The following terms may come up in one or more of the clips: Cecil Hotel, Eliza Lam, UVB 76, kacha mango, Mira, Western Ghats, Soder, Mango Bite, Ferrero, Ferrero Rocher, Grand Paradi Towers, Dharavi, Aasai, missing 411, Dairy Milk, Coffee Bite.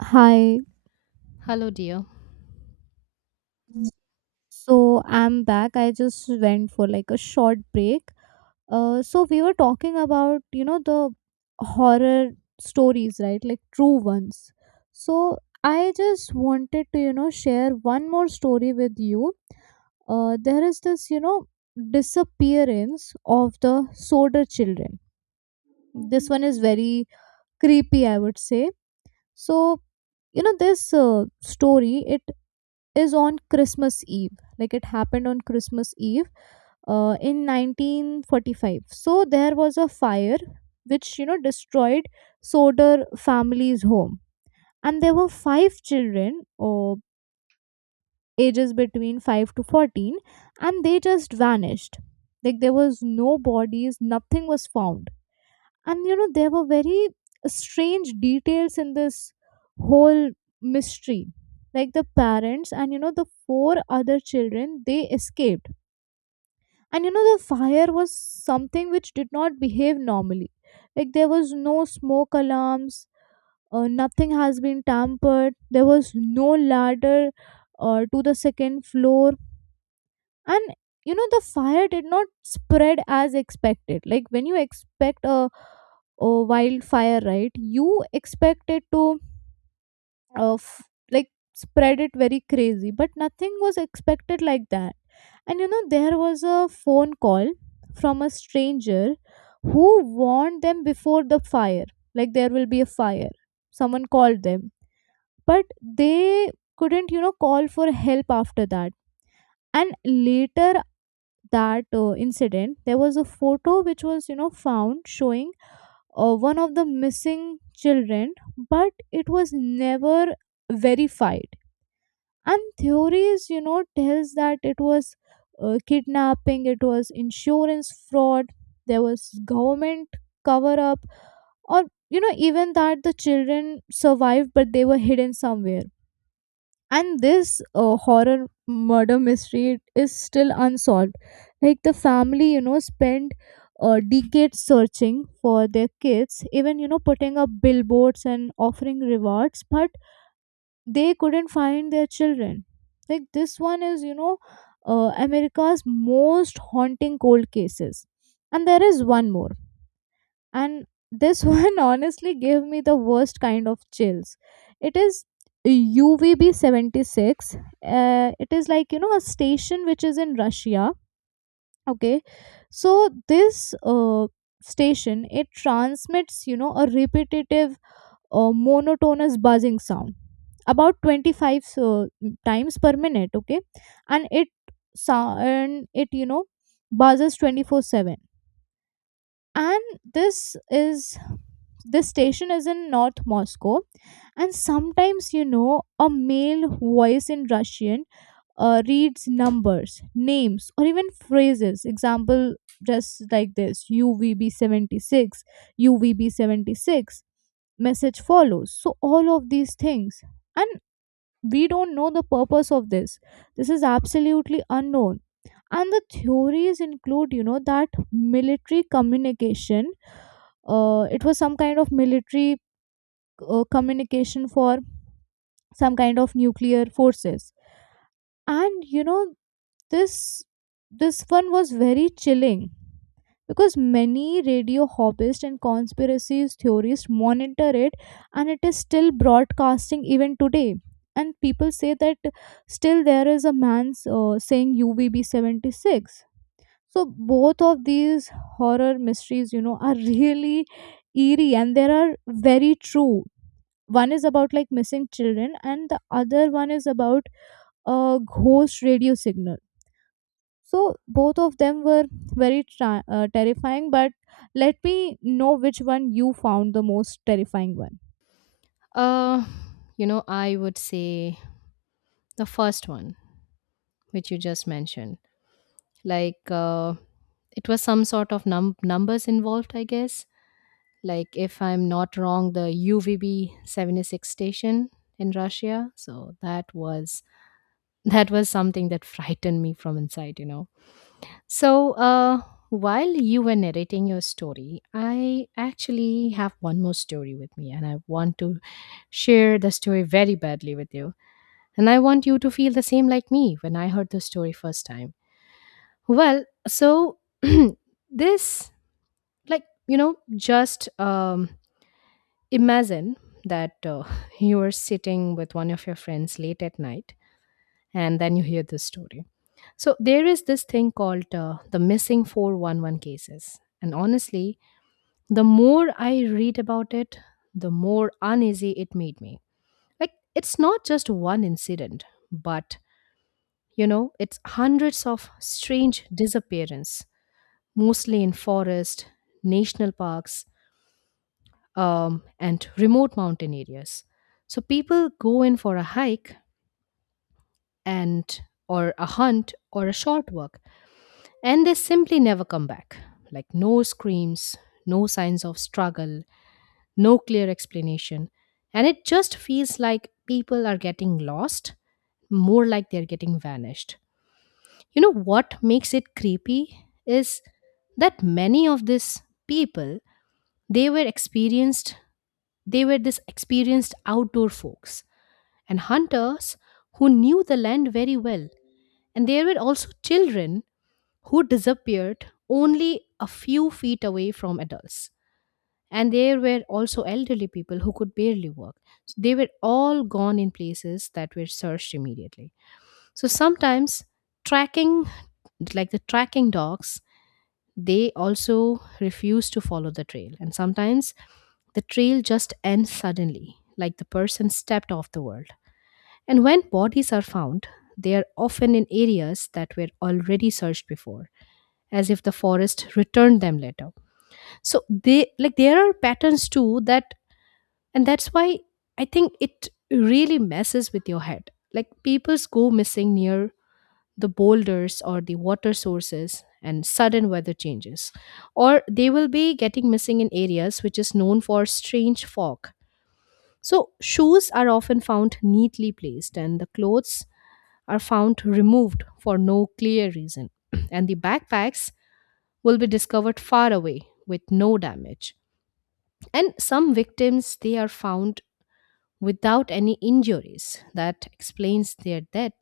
Hi. Hello, dear. So I'm back. I just went for like a short break. So we were talking about, you know, the horror stories, right? Like true ones. So I just wanted to, you know, share one more story with you. There is this, you know, disappearance of the Soder children. This one is very creepy, I would say. So, you know, this story, it is on Christmas Eve. Like it happened on Christmas Eve in 1945. So there was a fire which, you know, destroyed Soder family's home. And there were five children, or ages between 5 to 14, and they just vanished. Like there was no bodies, nothing was found. And you know, there were very strange details in this whole mystery. Like the parents and you know, the four other children, they escaped. And you know, the fire was something which did not behave normally. Like there was no smoke alarms, nothing has been tampered, there was no ladder to the second floor. And you know, the fire did not spread as expected. Like when you expect a wildfire, right, you expect it to uh, f- like spread it very crazy, but nothing was expected like that. And you know, there was a phone call from a stranger who warned them before the fire. Like there will be a fire, someone called them, but they couldn't, you know, call for help after that. And later that incident, there was a photo which was, you know, found showing one of the missing children, but it was never verified. And theories, you know, tells that it was kidnapping, it was insurance fraud, there was government cover up, or you know, even that the children survived, but they were hidden somewhere. And this horror murder mystery, it is still unsolved. Like the family, you know, spent decades searching for their kids, even you know, putting up billboards and offering rewards, but they couldn't find their children. Like this one is, you know, America's most haunting cold cases. And there is one more, and this one honestly gave me the worst kind of chills. It is UVB 76. Uh, it is like, you know, a station which is in Russia. Okay, so this station, it transmits, you know, a repetitive, monotonous buzzing sound about 25 times per minute, okay. And it and it, you know, buzzes 24/7. And this, is this station is in North Moscow. And sometimes, you know, a male voice in Russian reads numbers, names, or even phrases. Example, just like this, UVB 76, UVB 76, message follows, so all of these things. And we don't know the purpose of this. This is absolutely unknown. And the theories include, you know, that military communication, it was some kind of military communication for some kind of nuclear forces. And you know, this this one was very chilling because many radio hobbyists and conspiracy theorists monitor it, and it is still broadcasting even today. And people say that still there is a man saying UVB 76. So both of these horror mysteries, you know, are really eerie, and they are very true. One is about like missing children, and the other one is about a ghost radio signal. So both of them were very terrifying. But let me know which one you found the most terrifying one. Uh, you know, I would say the first one, which you just mentioned. Like, uh, it was some sort of numbers involved, I guess. Like, if I'm not wrong, the UVB 76 station in Russia. So that was something that frightened me from inside, you know. So, while you were narrating your story, I actually have one more story with me, and I want to share the story very badly with you. And I want you to feel the same like me when I heard the story first time. Well, so this, like, you know, just imagine that you are sitting with one of your friends late at night and then you hear this story. So there is this thing called the missing 411 cases. And honestly, the more I read about it, the more uneasy it made me. Like, it's not just one incident, but you know it's hundreds of strange disappearance, mostly in forest national parks, and remote mountain areas. So people go in for a hike, and or a hunt or a short walk, and they simply never come back. Like no screams, no signs of struggle, no clear explanation, and it just feels like people are getting lost, more like they're getting vanished. You know what makes it creepy is that many of these people, they were experienced, they were this experienced outdoor folks and hunters who knew the land very well. And there were also children who disappeared only a few feet away from adults, and there were also elderly people who could barely walk. So they were all gone in places that were searched immediately. So sometimes tracking, like the tracking dogs, they also refuse to follow the trail. And sometimes the trail just ends suddenly, like the person stepped off the world. And when bodies are found, they are often in areas that were already searched before, as if the forest returned them later. So they like there are patterns too, that and that's why I think it really messes with your head. Like people go missing near the boulders or the water sources and sudden weather changes. Or they will be getting missing in areas which is known for strange fog. So, shoes are often found neatly placed, and the clothes are found removed for no clear reason. And the backpacks will be discovered far away with no damage. And some victims, they are found without any injuries that explains their death.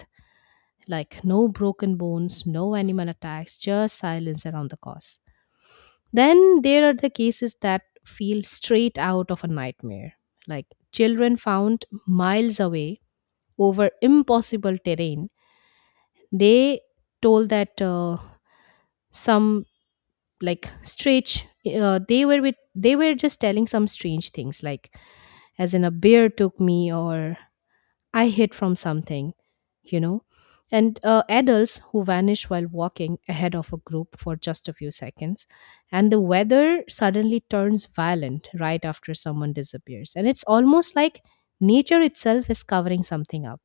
Like no broken bones, no animal attacks, just silence around the cause. Then there are the cases that feel straight out of a nightmare, like children found miles away over impossible terrain. They told that some like strange they were with they were just telling some strange things like, as in, a bear took me or I hid from something, you know. And adults who vanish while walking ahead of a group for just a few seconds. And the weather suddenly turns violent right after someone disappears. And it's almost like nature itself is covering something up.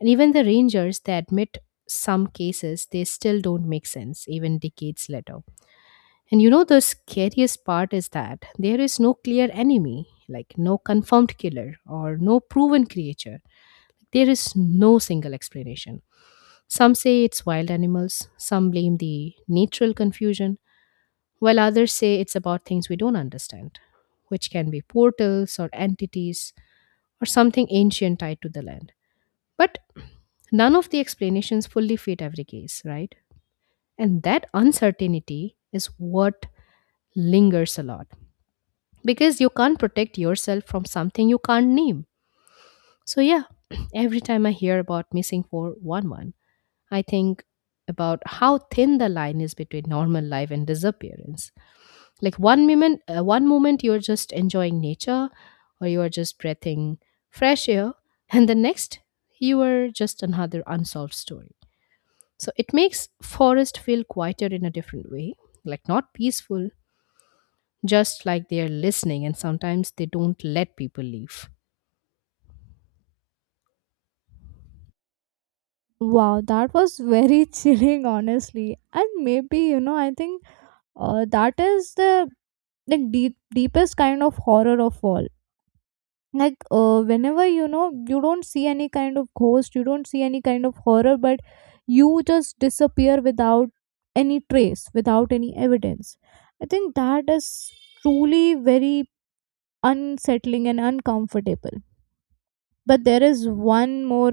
And even the rangers, they admit some cases, they still don't make sense, even decades later. And you know, the scariest part is that there is no clear enemy, like no confirmed killer or no proven creature, there is no single explanation. Some say it's wild animals, some blame the natural confusion, while others say it's about things we don't understand, which can be portals or entities or something ancient tied to the land. But none of the explanations fully fit every case, right? And that uncertainty is what lingers a lot, because you can't protect yourself from something you can't name. So, yeah, every time I hear about missing 411, I think about how thin the line is between normal life and disappearance. Like one moment you're just enjoying nature, or you are just breathing fresh air, and the next you are just another unsolved story. So it makes forest feel quieter in a different way, like not peaceful, just like they're listening, and sometimes they don't let people leave. Wow, that was very chilling, honestly. And maybe you know, I think that is the like deepest kind of horror of all. Like whenever you know, you don't see any kind of ghost, you don't see any kind of horror, but you just disappear without any trace, without any evidence. I think that is truly very unsettling and uncomfortable. But there is one more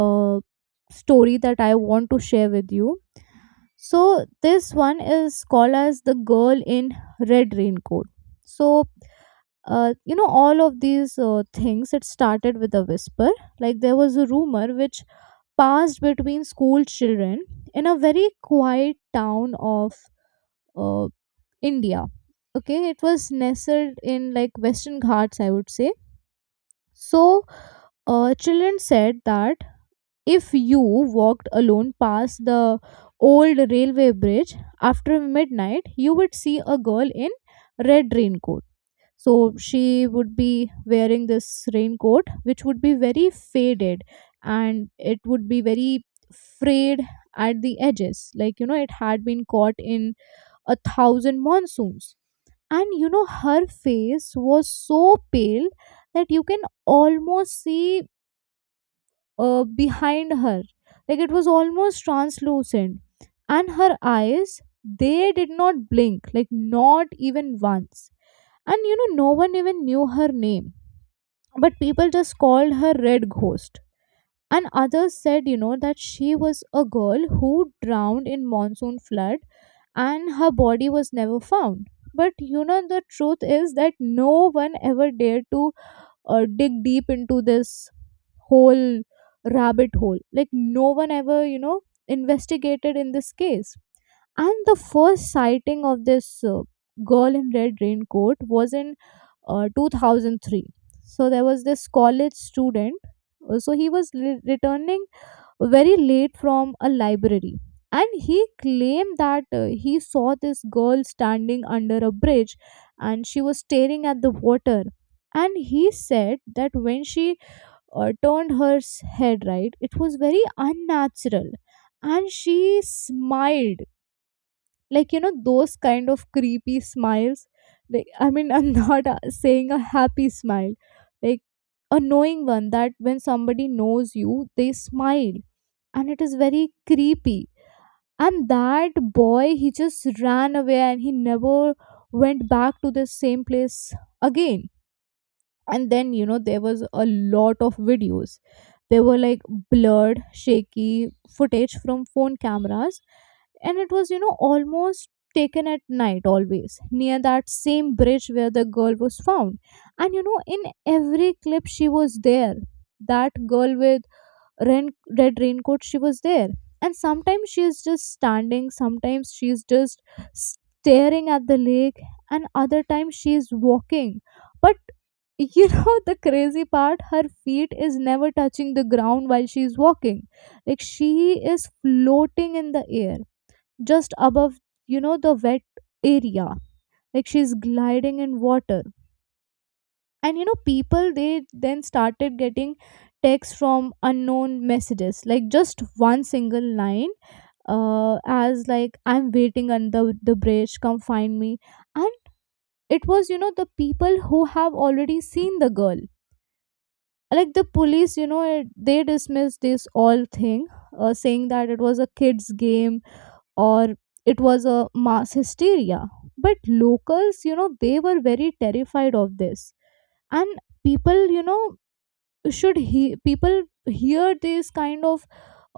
uh, story that I want to share with you. So this one is called as the girl in red raincoat. So you know, all of these things, it started with a whisper. Like there was a rumor which passed between school children in a very quiet town of uh, India. Okay, it was nestled in like Western Ghats, I would say. So children said that if you walked alone past the old railway bridge after midnight, you would see a girl in red raincoat. So she would be wearing this raincoat, which would be very faded, and it would be very frayed at the edges. Like, you know, it had been caught in a thousand monsoons. And, you know, her face was so pale that you can almost see behind her. Like, it was almost translucent. And her eyes, they did not blink, like, not even once. And you know, no one even knew her name, but people just called her red ghost. And others said, you know, that she was a girl who drowned in monsoon flood, and her body was never found. But you know, the truth is that no one ever dared to dig deep into this whole rabbit hole. Like no one ever, you know, investigated in this case. And the first sighting of this girl in red raincoat was in 2003. So there was this college student, so he was returning very late from a library, and he claimed that he saw this girl standing under a bridge, and she was staring at the water. And he said that when she turned her head right, it was very unnatural, and she smiled. Like you know, those kind of creepy smiles. Like I mean, I'm not saying a happy smile, like a knowing one, that when somebody knows you, they smile, and it is very creepy. And that boy, he just ran away, and he never went back to the same place again. And then you know, there was a lot of videos. There were like blurred, shaky footage from phone cameras, and it was, you know, almost taken at night, always near that same bridge where the girl was found. And you know, in every clip, she was there. That girl with rain, red raincoat, she was there. And sometimes she is just standing, sometimes she is just staring at the lake, and other times she is walking. But you know, the crazy part, her feet is never touching the ground while she is walking. Like she is floating in the air, just above, you know, the wet area. Like she's gliding in water. And you know, people, they then started getting texts from unknown messages, like just one single line, as like, "I'm waiting under the bridge, come find me." And it was, you know, the people who have already seen the girl. Like the police, you know it, they dismissed this all thing, saying that it was a kids game or it was a mass hysteria. But locals, you know, they were very terrified of this. And people, you know, should he people hear these kind of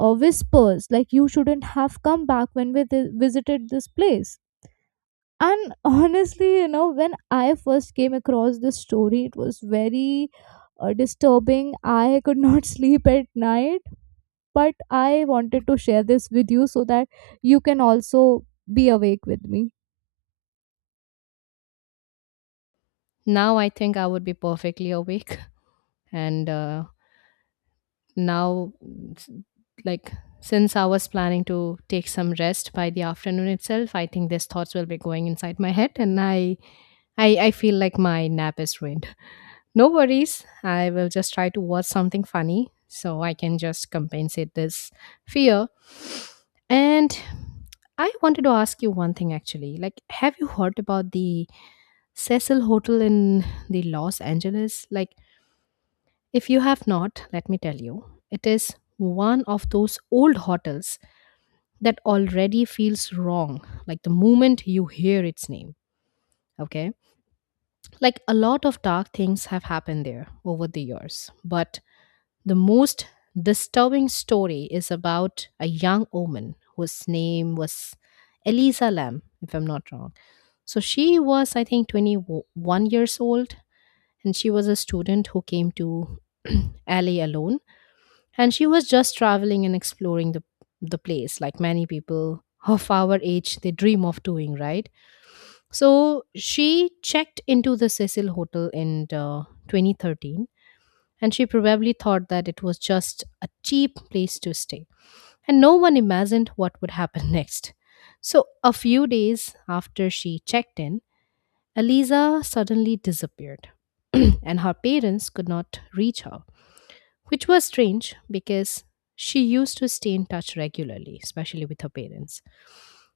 whispers, like, "You shouldn't have come back," when we visited this place. And honestly, you know, when I first came across this story, it was very disturbing. I could not sleep at night, but I wanted to share this with you so that you can also be awake with me. Now I think I would be perfectly awake and now s- like since I was planning to take some rest by the afternoon itself, I think these thoughts will be going inside my head, and I feel like my nap is ruined. No worries, I will just try to watch something funny so I can just compensate this fear. And I wanted to ask you one thing actually. Like, have you heard about the Cecil Hotel in the Los Angeles? Like, if you have not, let me tell you, it is one of those old hotels that already feels wrong, like the moment you hear its name. Okay? Like a lot of dark things have happened there over the years, but the most disturbing story is about a young woman whose name was Eliza Lam, if I'm not wrong. So she was, I think, 21 years old, and she was a student who came to LA alone, and she was just traveling and exploring the place like many people of our age they dream of doing, right? So she checked into the Cecil Hotel in 2013, and she probably thought that it was just a cheap place to stay, and no one imagined what would happen next. So a few days after she checked in, Eliza suddenly disappeared. And her parents could not reach her, which was strange because she used to stay in touch regularly, especially with her parents.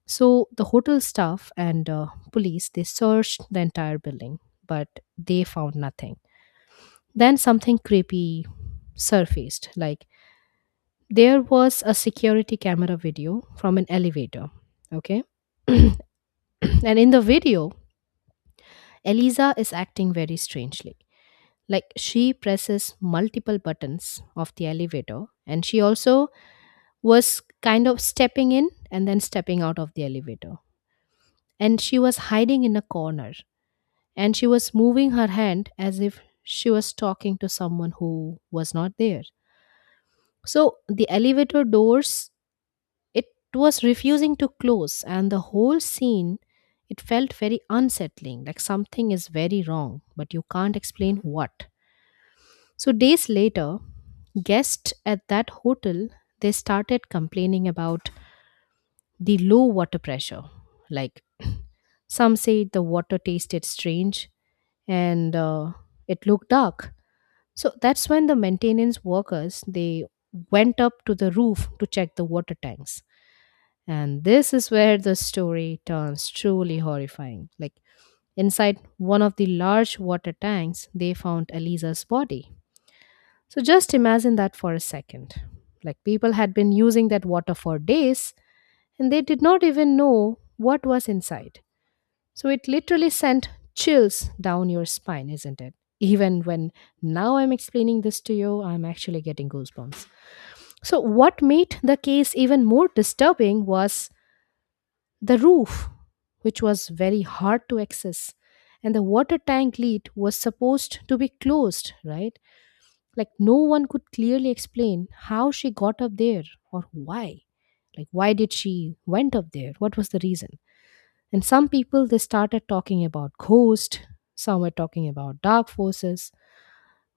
So the hotel staff and police, they searched the entire building, but they found nothing. Then something creepy surfaced. Like, there was a security camera video from an elevator. Okay, and in the video, Eliza is acting very strangely. Like she presses multiple buttons of the elevator, and she also was kind of stepping in and then stepping out of the elevator. And she was hiding in a corner, and she was moving her hand as if she was talking to someone who was not there. So the elevator doors, it was refusing to close, and the whole scene, it felt very unsettling, like something is very wrong, but you can't explain what. So days later, guests at that hotel, they started complaining about the low water pressure. Like some say the water tasted strange, and it looked dark. So that's when the maintenance workers, they went up to the roof to check the water tanks. And this is where the story turns truly horrifying. Like inside one of the large water tanks, they found Eliza's body. So just imagine that for a second. Like people had been using that water for days, and they did not even know what was inside. So it literally sent chills down your spine, isn't it? Even when now I'm explaining this to you, I'm actually getting goosebumps. So, what made the case even more disturbing was the roof, which was very hard to access. And the water tank lid was supposed to be closed, right? Like, no one could clearly explain how she got up there or why. Like, why did she went up there? What was the reason? And some people, they started talking about ghosts, some were talking about dark forces,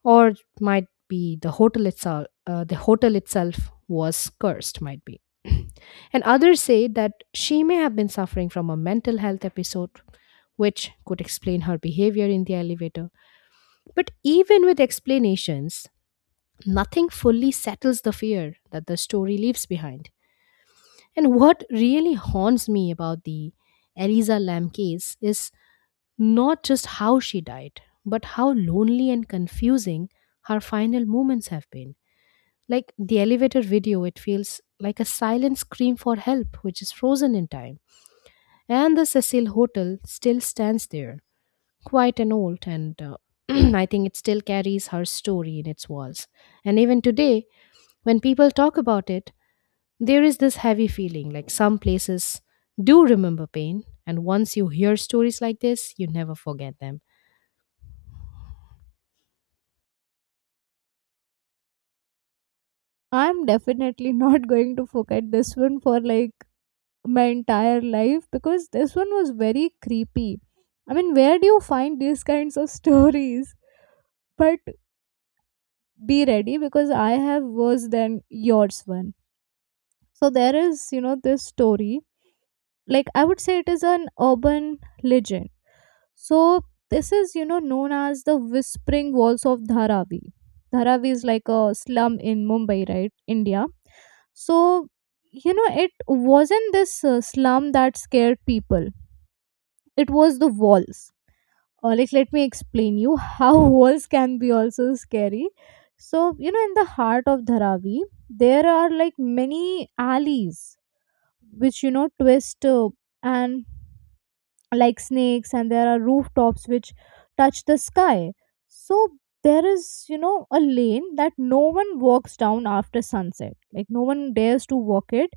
or it might be the hotel itself. The hotel itself was cursed, might be. And others say that she may have been suffering from a mental health episode, which could explain her behavior in the elevator. But even with explanations, nothing fully settles the fear that the story leaves behind. And what really haunts me about the Eliza Lamb case is not just how she died, but how lonely and confusing her final moments have been. Like the elevator video, it feels like a silent scream for help, which is frozen in time. And the Cecil Hotel still stands there, quite an old, and I think it still carries her story in its walls. And even today, when people talk about it, there is this heavy feeling, like some places do remember pain, and once you hear stories like this, you never forget them. I'm definitely not going to forget this one for like my entire life, because this one was very creepy. I mean, where do you find these kinds of stories? But be ready, because I have worse than yours one. So there is, you know, this story. Like I would say it is an urban legend. So this is, you know, known as the whispering walls of Dharavi. Dharavi is like a slum in Mumbai, right? India. So, you know, it wasn't this slum that scared people. It was the walls. Or like, let me explain you how walls can be also scary. So, you know, in the heart of Dharavi, there are like many alleys which, you know, twist and like snakes, and there are rooftops which touch the sky. So, there is, you know, a lane that no one walks down after sunset. Like, no one dares to walk it.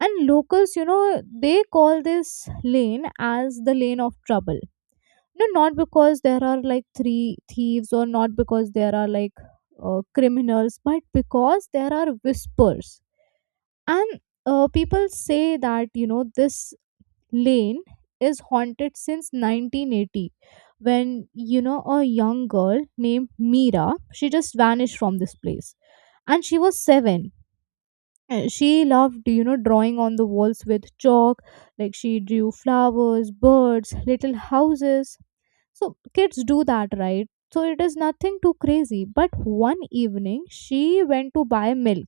And locals, you know, they call this lane as the lane of trouble. No, not because there are like three thieves, or not because there are like criminals, but because there are whispers. And people say that you know, this lane is haunted since 1980, when you know, a young girl named Mira, she just vanished from this place. And she was 7. She loved you know, drawing on the walls with chalk. Like she drew flowers, birds, little houses. So kids do that, right? So it is nothing too crazy. But one evening, she went to buy milk,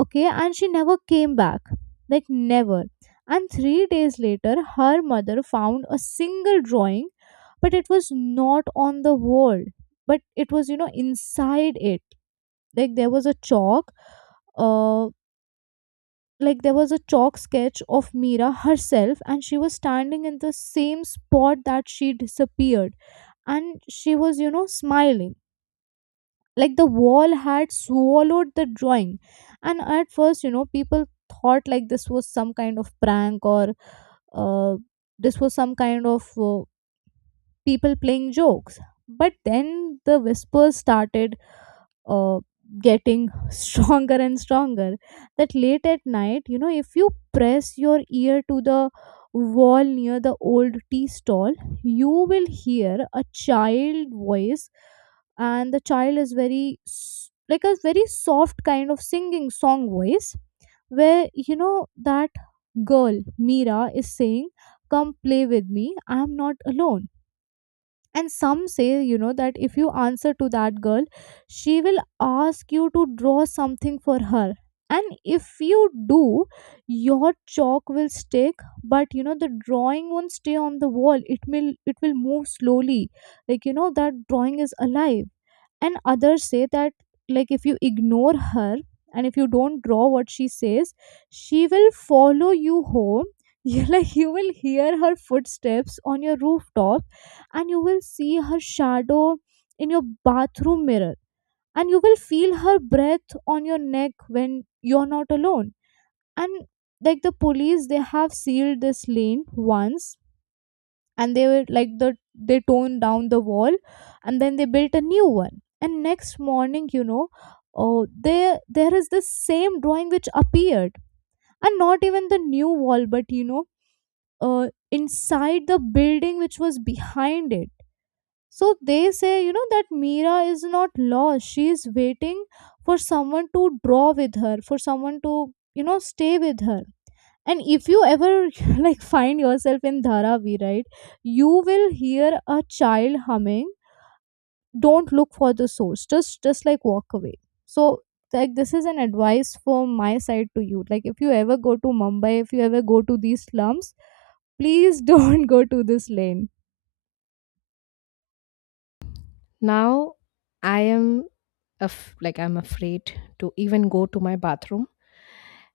okay, and she never came back. Like, never. And 3 days later, her mother found a single drawing, but it was not on the wall, but it was, inside it. Like, there was a uh, chalk sketch of Mira herself, and she was standing in the same spot that she disappeared, and she was smiling, like the wall had swallowed the drawing. And at first, people thought like this was some kind of prank, or uh, this was some kind of, people playing jokes. But then the whispers started, uh, getting stronger and stronger. That late at night, if you press your ear to the wall near the old tea stall, you will hear a child voice. And the child is like a very soft kind of singing song voice, where, that girl Mira is saying, "Come play with me. I am not alone." And some say, that if you answer to that girl, she will ask you to draw something for her. And if you do, your chalk will stick. But, the drawing won't stay on the wall. It will move slowly, like, that drawing is alive. And others say that, like, if you ignore her and if you don't draw what she says, she will follow you home. you like you will hear her footsteps on your rooftop, and you will see her shadow in your bathroom mirror, and you will feel her breath on your neck when you're not alone. And, like, the police, they have sealed this lane once. And they were like, they toned down the wall, and then they built a new one. And next morning, oh, there is the same drawing which appeared. And not even the new wall, but, inside the building which was behind it. So they say, that Mira is not lost. She is waiting for someone to draw with her, for someone to, stay with her. And if you ever like find yourself in Dharavi, right, you will hear a child humming. Don't look for the source. Just like walk away. So, like, this is an advice from my side to you. Like, if you ever go to Mumbai, if you ever go to these slums, please, don't go to this lane. Now I am I'm afraid to even go to my bathroom.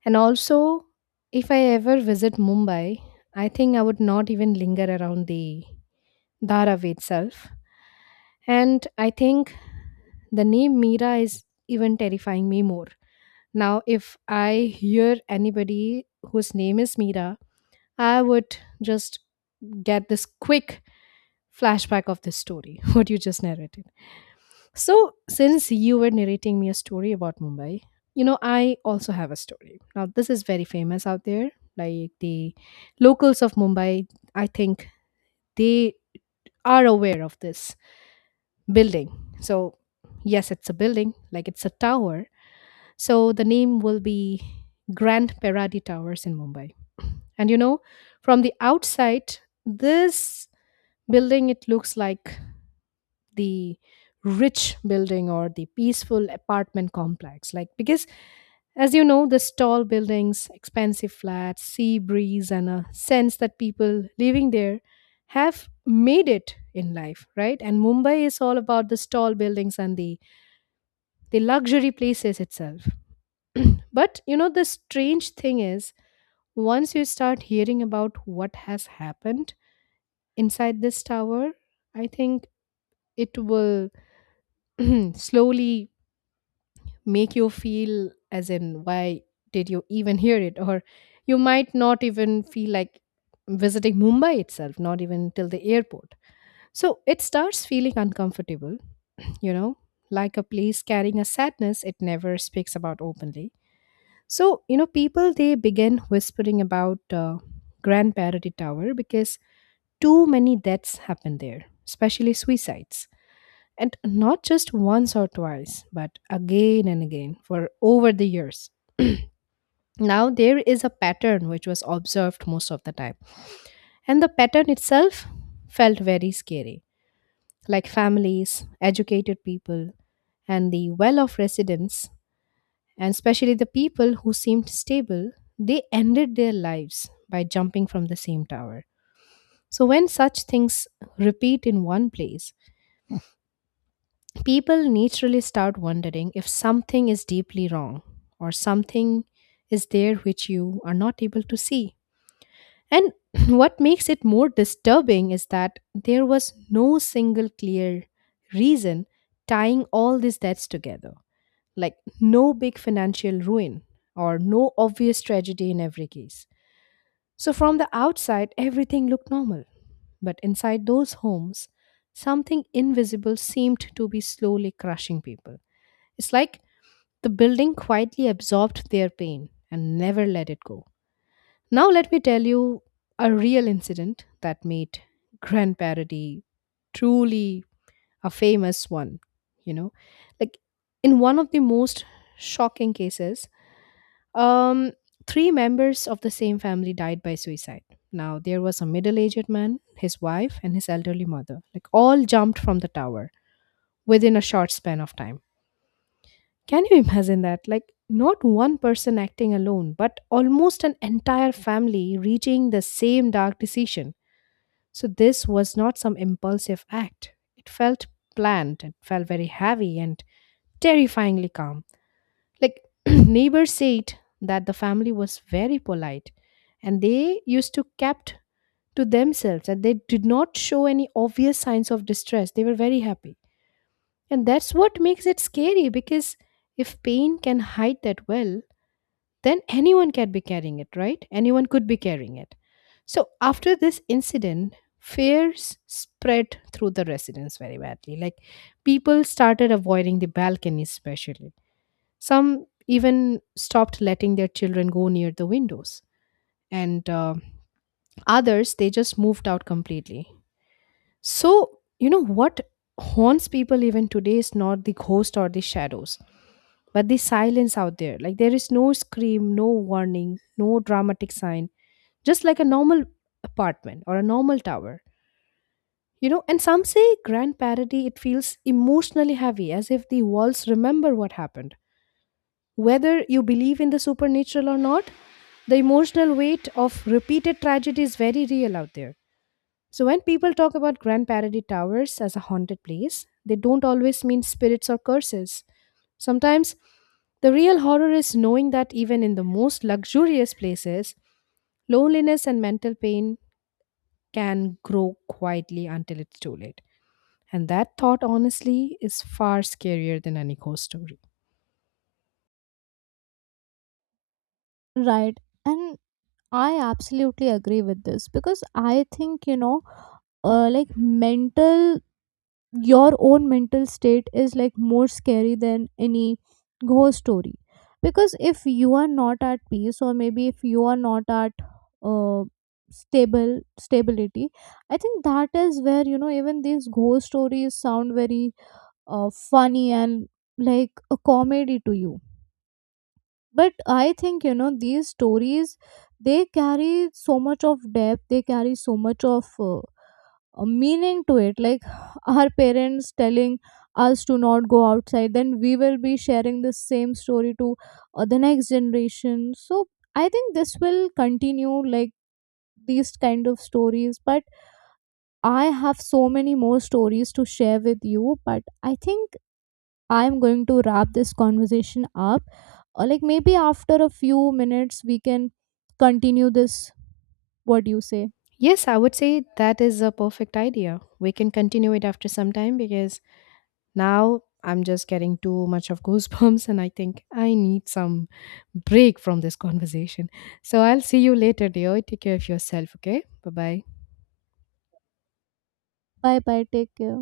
And also, if I ever visit Mumbai, I think I would not even linger around the Dharavi itself. And I think the name Mira is even terrifying me more. Now, if I hear anybody whose name is Mira, I would just get this quick flashback of this story, what you just narrated. So, since you were narrating me a story about Mumbai, you know, I also have a story. Now, this is very famous out there. Like the locals of Mumbai, I think they are aware of this building. So, yes, it's a building, like it's a tower. So, the name will be Grand Paradi Towers in Mumbai. And you know, from the outside, this building it looks like the rich building or the peaceful apartment complex, like because as you know, this tall buildings, expensive flats, sea breeze, and a sense that people living there have made it in life, right? And Mumbai is all about the tall buildings and the luxury places itself. but you know, the strange thing is once you start hearing about what has happened inside this tower, I think it will slowly make you feel as in why did you even hear it, or you might not even feel like visiting Mumbai itself, not even till the airport. So it starts feeling uncomfortable, you know, like a place carrying a sadness it never speaks about openly. So you know, people, they begin whispering about Grand Parody Tower because too many deaths happen there, especially suicides, and not just once or twice, but again and again for over the years. now there is a pattern which was observed most of the time, and the pattern itself felt very scary. Like families, educated people, and the well off residents, and especially the people who seemed stable, they ended their lives by jumping from the same tower. So, when such things repeat in one place, people naturally start wondering if something is deeply wrong or something is there which you are not able to see. And what makes it more disturbing is that there was no single clear reason tying all these deaths together. Like no big financial ruin or no obvious tragedy in every case. So from the outside, everything looked normal. But inside those homes, something invisible seemed to be slowly crushing people. It's like the building quietly absorbed their pain and never let it go. Now, let me tell you a real incident that made Grand Parody truly a famous one. You know, like in one of the most shocking cases, um, three members of the same family died by suicide. Now, there was a middle aged man, his wife, and his elderly mother, like all jumped from the tower within a short span of time. Can you imagine that? Like, not one person acting alone, but almost an entire family reaching the same dark decision. So, this was not some impulsive act. It felt planned, it felt very heavy and terrifyingly calm. Like, neighbors said that the family was very polite and they used to kept to themselves, and they did not show any obvious signs of distress. They were very happy. And that's what makes it scary because if pain can hide that well, then anyone can be carrying it, right? Anyone could be carrying it. So after this incident, fears spread through the residents very badly. Like people started avoiding the balcony, especially. Some even stopped letting their children go near the windows. And others, they just moved out completely. So, you know what haunts people even today is not the ghost or the shadows, but the silence out there. Like there is no scream, no warning, no dramatic sign, just like a normal apartment or a normal tower. You know, and some say Grand Parody, it feels emotionally heavy, as if the walls remember what happened. Whether you believe in the supernatural or not, the emotional weight of repeated tragedy is very real out there. So, when people talk about Grand Paradis Towers as a haunted place, they don't always mean spirits or curses. Sometimes the real horror is knowing that even in the most luxurious places, loneliness and mental pain can grow quietly until it's too late. And that thought, honestly, is far scarier than any ghost story. Right. And I absolutely agree with this because I think, like, mental your own mental state is like more scary than any ghost story. Because if you are not at peace, or maybe if you are not at, uh, stable stability, I think that is where, even these ghost stories sound very funny and like a comedy to you. But I think, these stories, they carry so much of depth. They carry so much of, a meaning to it. Like, our parents telling us to not go outside, then we will be sharing the same story to, the next generation. So, I think this will continue, like, these kind of stories. But I have so many more stories to share with you. But I think I'm going to wrap this conversation up, or, like, maybe after a few minutes, we can continue this. What do you say? Yes, I would say that is a perfect idea. We can continue it after some time because now I'm just getting too much of goosebumps, and I think I need some break from this conversation. So I'll see you later, dear. Take care of yourself, okay? Bye bye. Bye bye. Take care.